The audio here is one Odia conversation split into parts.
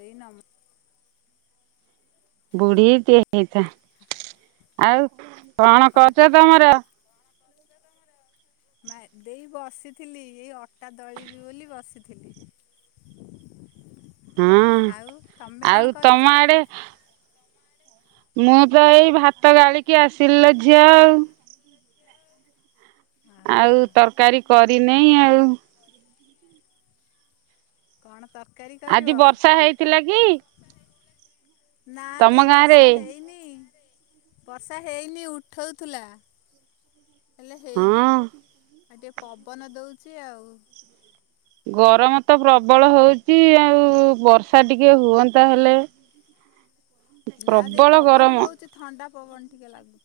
ଦେଇ ନାମ ବୁଢୀଟିଏ ହେଇଥା ଆଉ କଣ କରୁଛ ତମର। ମା ଦେଇ ବସିଥିଲି ଏଇ ଅଟା ଦଳିବି ବୋଲି ବସିଥିଲି। ହଁ ଆଉ ତମେ ଆଉ କଣ ତମ କରୁଛ? ଆଡେ ମୁଁ ତ ଏଇ ଭାତ ଗାଳିକି ଆସିଲ ଝିଅ ଆଉ। ଆହା ଆଉ ତରକାରୀ କରିନେଇ ଆଉ। କଣ ତରକାରୀ ଆଜି କରିବ? ବର୍ଷା ହେଇଥିଲା କି ନା ତମ ଦେଇ ଗାଁରେ? ବର୍ଷା ହେଇନି। ବର୍ଷା ହେଇନି ଉଠଉଥିଲା ହେଲେ ହେଇନି। ହଁ ଆଉ ଟିକେ ପବନ ଦଉଛି ଆଉ। ଗରମ ତ ପ୍ରବଳ ହଉଚି ଆଉ ବର୍ଷା ଟିକେ ହୁଅନ୍ତା ହେଲେ। ନା ଦେଇ ପ୍ରବଳ ଗରମ ପବନ ହଉଛି ଥଣ୍ଡା ପବନ ଟିକେ ଲାଗୁଛି।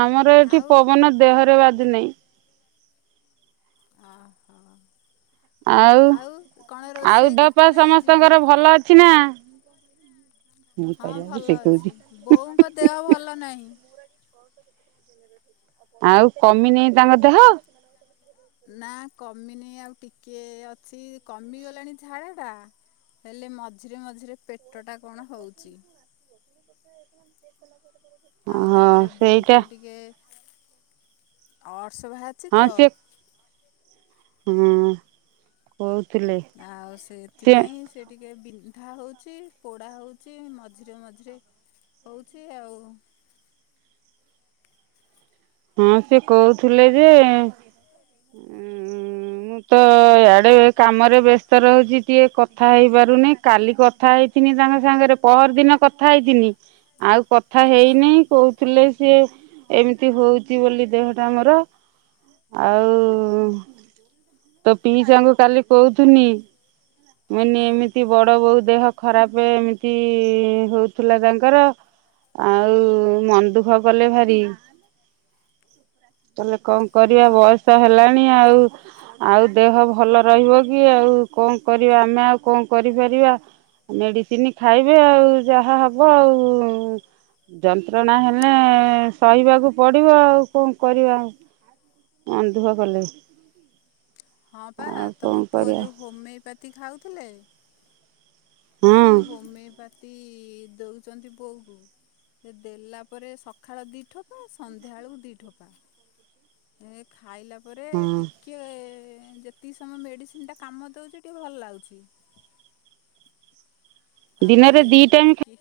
ଆମର ଏଠି ଆଉ ପବନ ଦେହରେ ବାଜୁ ନାହିଁ। ଓହୋ। ଆଉ କଣ ଆଉ ରୋଷେଇ ଦେହ କରିଛ ପା ଦେଇ ଆଜି? ସମସ୍ତଙ୍କର ଭଲ ଅଛି ନା। ମୁଁ ହଁ କହିଲା ବେଳକୁ ସେ ଭଲ କହୁଛି ଅଛି ବୋଉଙ୍କ ଦେହ ଭଲ ନାହିଁ। ଆଉ କମି ନେଇ ତାଙ୍କ ଦେହ। ନା କମିନେଇ ଆଉ ଟିକେ ଅଛି କମିଗଲାଣି ଝାଡ଼ା ଟା। ହେଲେ ମଝିରେ ମଝିରେ ପେଟଟା କଣ ହଉଛି। [unintelligible] ଆଉ ତାପରେ ସେଇଟା ବୋଉଙ୍କର ଟିକେ ଅର୍ସ ବାହାରିଛି ତ। ହୁଁ। କହୁଥିଲେ। ଆଉ ସିଏ ଏଥିପାଇଁ ସେ ଟିକେ ବିନ୍ଧା ହଉଛି ପୋଡା ହଉଛି ମଝିରେ ମଝିରେ ହଉଛି ଆଉ। ହଁ ସେ କହୁଥିଲେ ଯେ ମୁଁ ତ ଇଆଡେ କାମରେ ବ୍ୟସ୍ତ ରହୁଛି ଟିକେ କଥା ହେଇପାରୁନି। କାଲି କଥା ହେଇଥିନି ତାଙ୍କ ସାଙ୍ଗରେ ପହର ଦିନ କଥା ହେଇଥିନି ଆଉ କଥା ହଁ ହେଇନି କହୁଥିଲେ ସିଏ ଏମିତି ହଉ ଛି ବୋଲି ଦେହଟା ଆମର ଆଉ ତ ପିଇସାଙ୍କୁ କାଲି କହୁଥୁନି ମାନେ ହଁ ଏମିତି ଏମିତି ବଡ ବୋଉ ଦେହ ଖରାପ ଏମିତି ହଉଥିଲା ତାଙ୍କର ଆଉ ମନ ଦୁଃଖ କଲେ ଭାରି। ତାହେଲେ କଣ କରିବା ହଁ ବୟସ ହେଲାଣି ଆଉ। ଆଉ ଦେହ ଭଲ ରହିବ କି ଆଉ କଣ କରିବା ଆମେ ଆଉ କଣ କରିପାରିବା। ମେଡ଼ିସିନ ଖାଇବେ ଆଉ ଯାହା ହବ ଆଉ। ଯନ୍ତ୍ରଣା ହେଲେ ସହିବାକୁ ପଡ଼ିବ ଆଉ କଣ କରିବା ମନ ଦୁଃଖ କଲେ ହଁ ପା ଆଉ କଣ ତମ ପୁଅ କରିବା ଯୋଉ ହୋମିଓପାଥି ଖାଉଥିଲେ? ହଁ ସେଇ ହୋମିଓପାଥି ଦଉଛନ୍ତି ବୋଉକୁ। ସେ ଦେଲା ପରେ ସକାଳ ଦୁଇ ଠୋପା ସନ୍ଧ୍ୟାବେଳକୁ ଦୁଇ ଠୋପା। ଏ ଖାଇଲା ପରେ ଟି ହଁ କିଏ ଯେତିକି ସମୟ ମେଡିସିନି କାମ ଦେଉଛି ଟିକେ ଭଲ ଲାଗୁଛି। ତାପରେ ଦିନରେ ଦି ଟାଇମ୍ ଟିକେ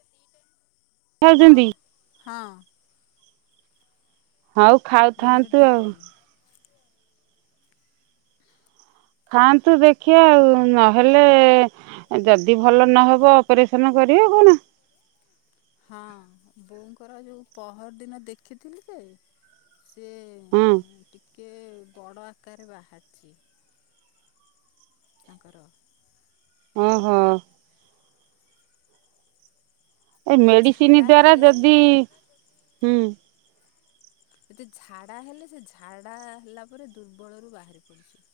ହଁ ଖାଉଛନ୍ତି ହଁ। ଆଉ ଦିନରେ ଖାଉଥାନ୍ତୁ ଦି ଆଉ। ଟାଇମ୍ ଖାଆନ୍ତୁ ଦେଖିବା ଆଉ ନହେଲେ ଯଦି ଭଲ ନହେବ ଅପରେସନ୍ କରିବା କଣ? ହଁ ବୋଉଙ୍କର ଯୋଉ ପହର ଦିନ ଦେଖିଥିଲି ଯେ ସିଏ ହଁ ଉଁ ଟିକେ ବଡ଼ ଆକାରରେ ବାହାରିଛି। ତାଙ୍କର? ଓ ହୋ। ଏଇ ଯେ ମେଡିସିନ ଝାଡ଼ା ଦ୍ଵାରା ହେଲେ ଯଦି ହୁଁ? ଏତେ ଝାଡ଼ା ହେଲେ ସେ ଝାଡ଼ା ହେଲା ପରେ ଦୁର୍ବଳରୁ ବାହାରି ପଡୁଛି।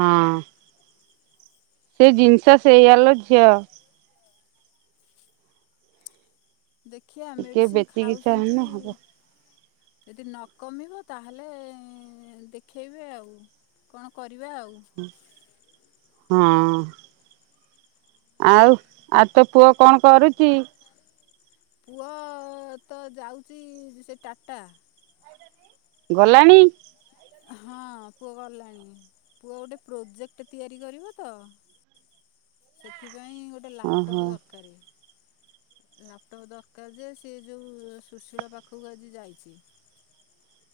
ହଁ। ସେ ଜିନିଷ ସେଇଆଲୋ ଝିଅ। ଦେଖିଆ ଟିକେ ମେଡିସିନ ବେତିକିଚା ଖାଉଛନ୍ତି ହେଲେ ହବ ଯଦି ନକମିବ ତାହେଲେ ଦେଖେଇବେ ଆଉ କଣ କରିବା ଆଉ? ହଁ। ଆଉ ଆଉ ତୋ ପୁଅ କଣ କରୁଚି? ପୁଅ ତ ଯାଉଛି ସେ ଟାଟା। ଗଲାଣି? ହଁ ପୁଅ ଗଲାଣି ପୁଅ ଗୋଟେ ପ୍ରୋଜେକ୍ଟ ତିଆରି କରିବ ତ। ସେଥିପାଇଁ ଗୋଟେ ଓହୋ ଲାପଟପ୍ ଦରକାର। ଲାପଟପ୍ ଦରକାର ଯେ ସିଏ ଯେଉଁ ସୁଶୀଳ ପାଖକୁ ଆଜି ଯାଇଛି?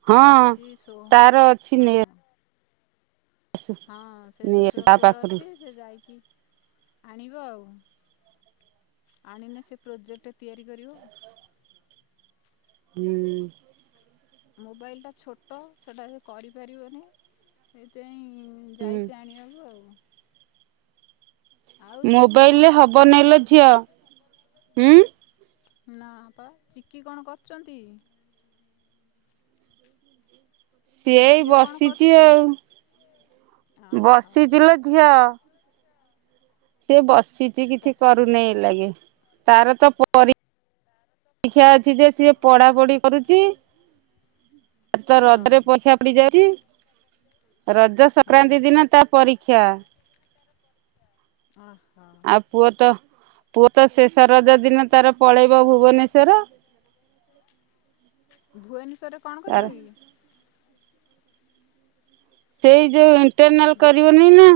ହଁ ଯାଇଛିି ସୋ ତାର ଅଛି ନେ ହଁ। ହଁ ସେ ନେ ସୁଶୀଳ ତା ପୁଅର ପାଖରୁ ଅଛି ସେ ଯାଇକି ଆଣିବ ଆଉ। ଆଣିନେ ସେ ପ୍ରୋଜେକ୍ଟ ତିଆରି କରିବ। ହୁଁ। ମୋବାଇଲ୍ ଟା ଛୋଟ ସେଟା ସେ କରିପାରିବନି, ସେଇଥିପାଇଁ ହୁଁ ଯାଇଛି ଆଣିବାକୁ ଆଉ। ଆଉ ଚିକି କଣ ମୋବାଇଲରେ କରୁଚନ୍ତି? ହବନେଇଲୋ ଝିଅ ହୁଁ ନା ତ, ଚିକି କଣ କରୁଚନ୍ତି? [inaudible] ସିଏ ଏଇ ଝିଅ କଣ ବସିଛି କରୁଛି ଆଉ, ଓହୋ ବସିଚି ଲ ଝିଅ। ସେ ବସିଛି ପ କିଛି କରୁନି ଏଇ ଲାଗି ତାର ତ ପରୀ କ୍ଷା ଅଛି ଯେ ସିଏ ପଢା ପଢି କରୁଛି। ଆ, ତ ହଁ ରଜରେ ପରୀକ୍ଷା ପଡି ଯାଉଚି। ରଜ ହୁଁ ସଂକ୍ରାନ୍ତି ଦିନ ତା ପରୀକ୍ଷା। ଅ ହୋ। ଆଉ ପୁଅ ତ ପୁଅ ତ ଶେଷ ରଜ ଦିନ ତାର ପଳେଇବ ଭୁବନେଶ୍ବର। ଭୁବନେଶ୍ୱରରେ କଣ ତାର କରିବ କି? ସେଇ ଯୋଉ ଇଣ୍ଟରନାଲ୍ ଦେ କରିବ ନାଇନା।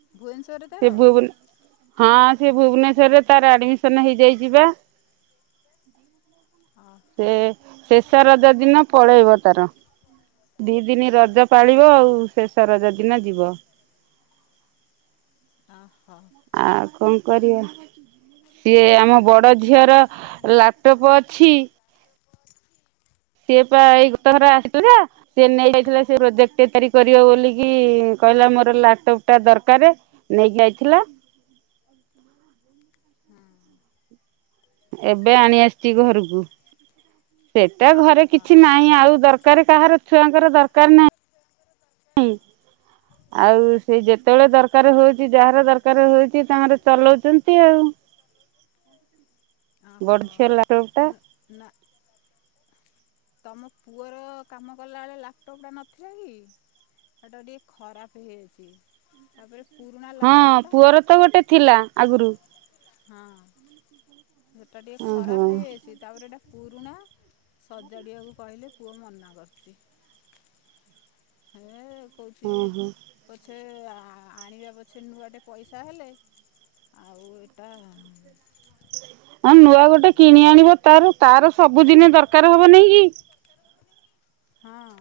ଭୁବନେଶ୍ୱର ସେ ଭୁବନେ ହଁ ସେ ଭୁବନେଶ୍ୱରରେ ତାର ଆଡମିସନ୍ ହେଇଯାଇଛି ବା। ଓହୋ ସେ ହଁ ଶେଷ ରଜ ଦିନ ପଳେଇବ ତାର, ଦି ଦିନ ରଜ ପାଳିବ ଆଉ। ଶେଷ ରଜ ଦିନ ଯିବ। ଓ ହୋ। ଆଉ କଣ କରିବା? ସିଏ ଆମ ବଡ଼ ଝିଅର ଲାପଟପ୍ ଅଛି। ସିଏ ପା ଏଇ ଗତ ଥର ଆସିଥିଲା। ସିଏ ନେଇ ଯାଇଥିଲା ସେ ପ୍ରୋଜେକ୍ଟ [inaudible] କରିବ ବୋଲିକି କହିଲା ମୋର ଲାପଟପ୍ ଟା ଦରକାର। ନେଇକି ଯାଇଥିଲା। ହଁ। ଏବେ ଆଣି ଆସିଛି ଘରକୁ। ସେଟା ଘରେ ଓହୋ କିଛି ନାହିଁ ଆଉ ଦରକାର କାହାର ଛୁଆଙ୍କର ଦରକାର ନା ନାହିଁ। ହ। ଆଉ ସେ ଯେତେବେଳେ ଦରକାର ହଉଛି ଯାହାର ଦରକାର ହଉଛି ତାଙ୍କର ଚଲଉଚନ୍ତି ଆଉ। ବଡ ଓହୋ, ଝିଅ ଲାପଟପ୍ ଟା ନ- ନା ତୋମ ପୁଅର କାମ କଲାବେଳେ ଲାପଟପ୍ ଟା ନଥିଲା କି? ସେଟା ଟିକେ ଖରାପ ହେଇଯାଇଛି। ତାପରେ ପୁରୁଣା ଲାପଟପ୍ ଟା। ତୋର ତ ଗୋଟେ ଥିଲା ଆଗରୁ। ହଁ ସେଟା ଟିକେ ଓହୋ। ଖରାପ ହେଇଯାଇଛି। ତା ପରେ ଏଇଟା ପୁରୁଣା ସଜାଡ଼ିବାକୁ କହିଲେ ପୁଅ ମନା କରୁଚି। ହେ କହୁଛି ଓହୋ ପଛେ ଆ, ଆଣିବା ପଛେ ନୂଆ ଟେ ପଇସା ହେଲେ। ଆଉଉ ଏଇଟା ହଁ ନୂଆ ଗୋଟେ ସଜାଡ଼ନା କିଣି ଆଣିବ ତାର ତାର ସବୁଦିନ ଦରକାର ହବ ନାଇଁ କି? ହଁ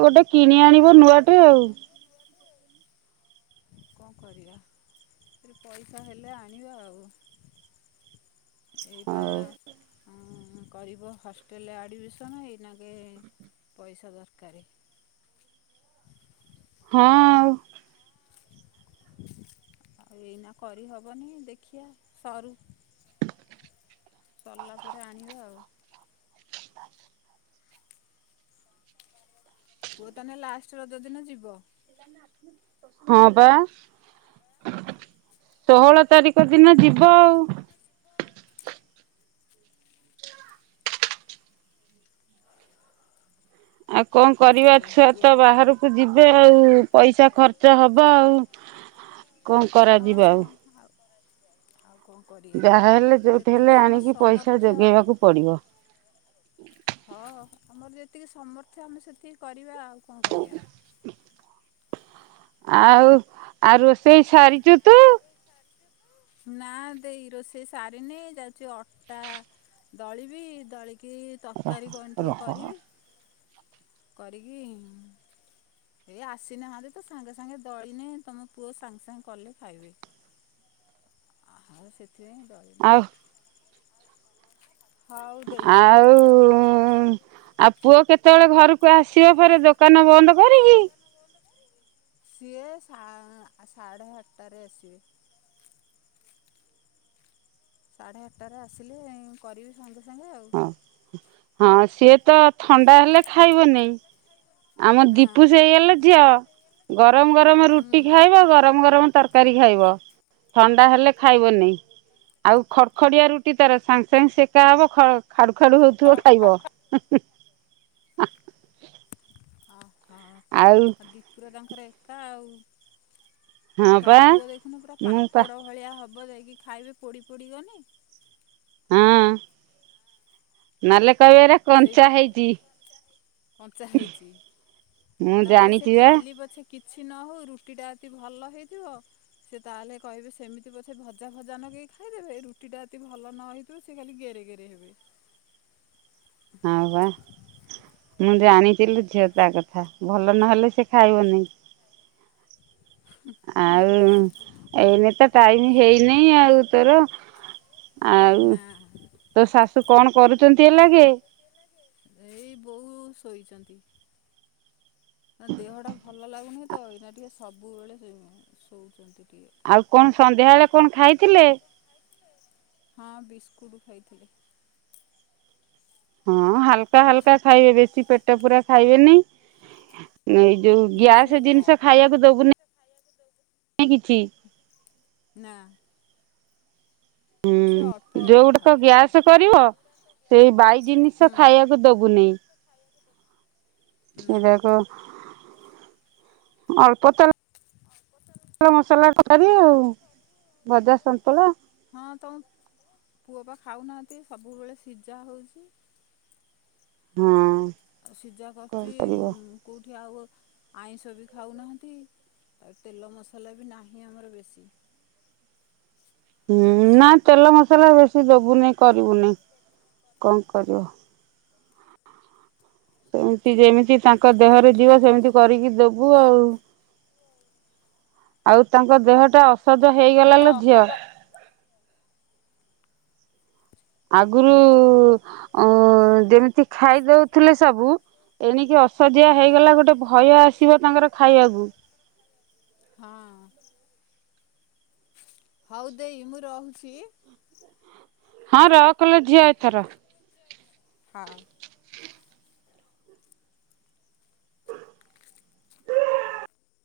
ଗୋଟେ କିଣି ଆଣିବ ନୂଆ ଟେ ଆଉ। କଣ କରିବା ସେରେ ପଇସା ହେଲେ ଆଣିବା ଆଉ। ଏପା। ଉଁ କରିବ ହଷ୍ଟେଲ ଆଡ଼ମିସନ୍ ହେଇନାକେ ପଇସା ଦରକାର। ହଁ ଆଉ। ଆଉ ଏଇନା କରିହବନି ଦେଖିବା ସରୁ। ସରିଲା ପରେ ଆଣିବା ଆଉ। ପୁଅ ତାହେଲେ ଲାଷ୍ଟ ରକ ଦିନ ଯିବ। [inaudible] ହଁ ବା ଷୋହଳ ତାରିଖ ଦିନ ଯିବ ଆଉ। ଆଉ କଣ କରିବା ଆଉ ଛୁଆ ପୁଅ ତ ବାହାରୁ ଯିବେ ଆଉ ପଇସା ଖର୍ଚ୍ଚ ହବ ଆଉ।। କଣ କରାଯିବ ଆଉ। [inaudible] ଆଉ କଣ କରିବି। ଯାହା ହେଲେ ଯୋଉଠି ହେଲେ ଆଣିକି ପଇସା ଆଉ ଯୋଗେଇବାକୁ ପଡିବ। ହଁ ଆମର ଯେତିକି ସମର୍ଥ ଆମେ ସେତିକି କରିବା ଆଉ କଣ କରିବା। ଆଉ ଆଉ ରୋଷେଇ ସାରିଛୁ ତୁ। ନା ଦେଇ ରୋଷେଇ ସାରନି ଯାଉଛି ଅଟା ଦଳିବି ଦଳିକି ତରକାରୀ କଣ ଟିକେ ରହ। କରିବି। କରିକି ଏ ଆସିନାହାନ୍ତି ତ ସାଙ୍ଗେ ସାଙ୍ଗେ ଦଳିନେ ତମ ପୁଅ ସାଙ୍ଗେ ସାଙ୍ଗେ କଲେ ଖାଇବେ। ଆ ସେଥିପାଇଁଁ ଦଳ। ଆଉ ହଉ ଦେଇ ଆଉ ଆଉ ପୁଅ କେତେବେଳେ ଘରକୁ ଆସିବ ପରେ ଦୋକାନ ବନ୍ଦ କରିକି? କହ ସିଏ ସା ସାଢ଼େ ଆଠଟାରେ ଆସିବେ। ସାଢ଼େ ଆଠଟାରେ ଆସିଲିଁ କରିବି ସାଙ୍ଗେ ସାଙ୍ଗେ ଆଉ। ହଁ ହଁ ସିଏ ତ ଥଣ୍ଡା ହେଲେ ଖାଇବନିଁ। ଆମ ନା ଦୀପୁ ସେ ହେଇଗଲେ ଝିଅ। ଗରମ ଗରମ ରୁଟି ହୁଁ। ଖାଇବ ଗରମ ଗରମ ତରକାର ତରକାରୀ ଖାଇବ ଥଣ୍ଡା ହେଲେ ଖାଇବନି। ଆଉ ଖଡଖଡିଆ ରୁଟି ତାର ସାଙ୍ଗେ ସାଙ୍ଗେ ସେକାା ହବ ଖ ଖାଡୁ ଖାଡୁ ହଉଥିବ ଖାଇବ। ଓହୋ ଆଁ ହ ଆଉ ଆଉ ଦୀପୁର ତାଙ୍କର ଏକା ଆଉ। ହଁ ତମ ପା ପୁଅ ଦେଖୁନ ପୁରା ମୁଁ ପା ପାମ୍ପଡ ଭଳିଆ ହବ ଯାଇକି ଖାଇବେ ପୋଡି ପୋଡି ଗନେ। ହଁ ନହେଲେ କହିବ ସେଇ କଞ୍ଚା ହେଇଛି। କଞ୍ଚା ହେଇଛି ମୁଁ ତାପରେ ସେ ଜାଣିଛି ବା ଖାଲି ପଛେ କିଛି ନ ହେଉ ରୁଟିଟା ଅତି ଭଲ ହେଇଥିବ ସେ ତାହେଲେ କହିବେ ସେମିତି ପଛେ ଭଜା ଭଜା ନକି ଖାଇଦେବେ ରୁଟିଟା ଏ ଭଲ ନହଇ ତ ସେ ଖାଲି ଘେରେ ଘେରେ ହେବେ। ହଁଉ ବା ମୁଁ ଜାଣିଥିଲି ଝିଅ ତା କଥା ଭଲ ନହେଲେ ସେ ଖାଇବନି। ଆଉ ଏଇନେ ତ ଟାଇମ ହେଇନିଁ ଆଉ ତୋର। ଆଉ ନା ତୋ ଶାଶୁ କଣ କରୁଛନ୍ତି ହେଲାଗେ। ଏଇ ବୋଉ ଶୋଇଛନ୍ତି। ନା ଦେହଟା ଭଲ ଲାଗୁନି ତ ଏଇନା ଟିକେ ସବୁବେଳେ ଶୋଉଛନ୍ତି ଟିକେ ଆଉ କଣ ସନ୍ଧ୍ୟା ବଳେ କଣ ଖାଇଥିଲେ? ହଁ ବିସ୍କୁଟ ଖାଇଥିଲି। ହଁ ହାଲକା ହାଲକା ଖାଇବେ ବେଶୀ ପେଟ ପୂରା ଖାଇବେନି। ଯଉ ନା ସେ ଗ୍ୟାସ୍ ଜିନିଷ ଅଳ୍ପ ଖାଇବାକୁ ଦେବୁନି କିଛି ନା। ସେ ଅଳ୍ପ ହୁଁ ଅଳ୍ପ ଯୋଉ ଗୁଡାକ ଖାଉଛନ୍ତି ଗ୍ୟାସ କରିବ ସେଇ ବାଇ ଜିନିଷ ହୁଁ ଖାଇବାକୁ ଦବୁନି ନା ସେଟାକ ଅଳ୍ପ ତା ଭଲ ମସଲା କି ଆଉ ଭଜା ସନ୍ତୁଳା ହଁ ତମ ପୁଅ ପା ଖାଉନାହାନ୍ତି ସବୁବେଳେ ସିଝା ହଉଛି। ହଁ। ସିଝା କରୁଛି କଣ କରିବ? କଉଠି ଆଉ ଆଇଁଷ ବି ଖାଉନାହାନ୍ତି। ଆଉ ତେଲ ମସଲା ବି ନାହିଁ ଆମର ବେଶୀ। ହୁଁ ନା ତେଲ ମସଲା ବେଶୀ ଦବୁନି କରିବୁନି କଣ କରିବ। ସେମିତି ଯେମିତି ତାଙ୍କ ଦେହରୁ ଯିବ ସେମିତି କରିକି ଦବୁ ଆଉ। ଆଉ ତାଙ୍କ ଦେହ ଟା ଅସଧ ହେଇଗଲା ଟା ଲ ଝିଅ। ଅସଜ ଆଗରୁ ଅ ଯେମିତି ଖାଇଦଉଥିଲେ ସବୁ ଏଣିକି ଅସହଆ ହେଇଗଲା ହୁଁ ଗୋଟେ ଭୟ ଆସିବ ତାଙ୍କର ଖାଇବାକୁ। ହଁ। ହଉ ଦେଇ ମୁଁ ରହୁଛି। ହଁ ରଖ ଲ ଝିଅ ଏଥର। ହଁ।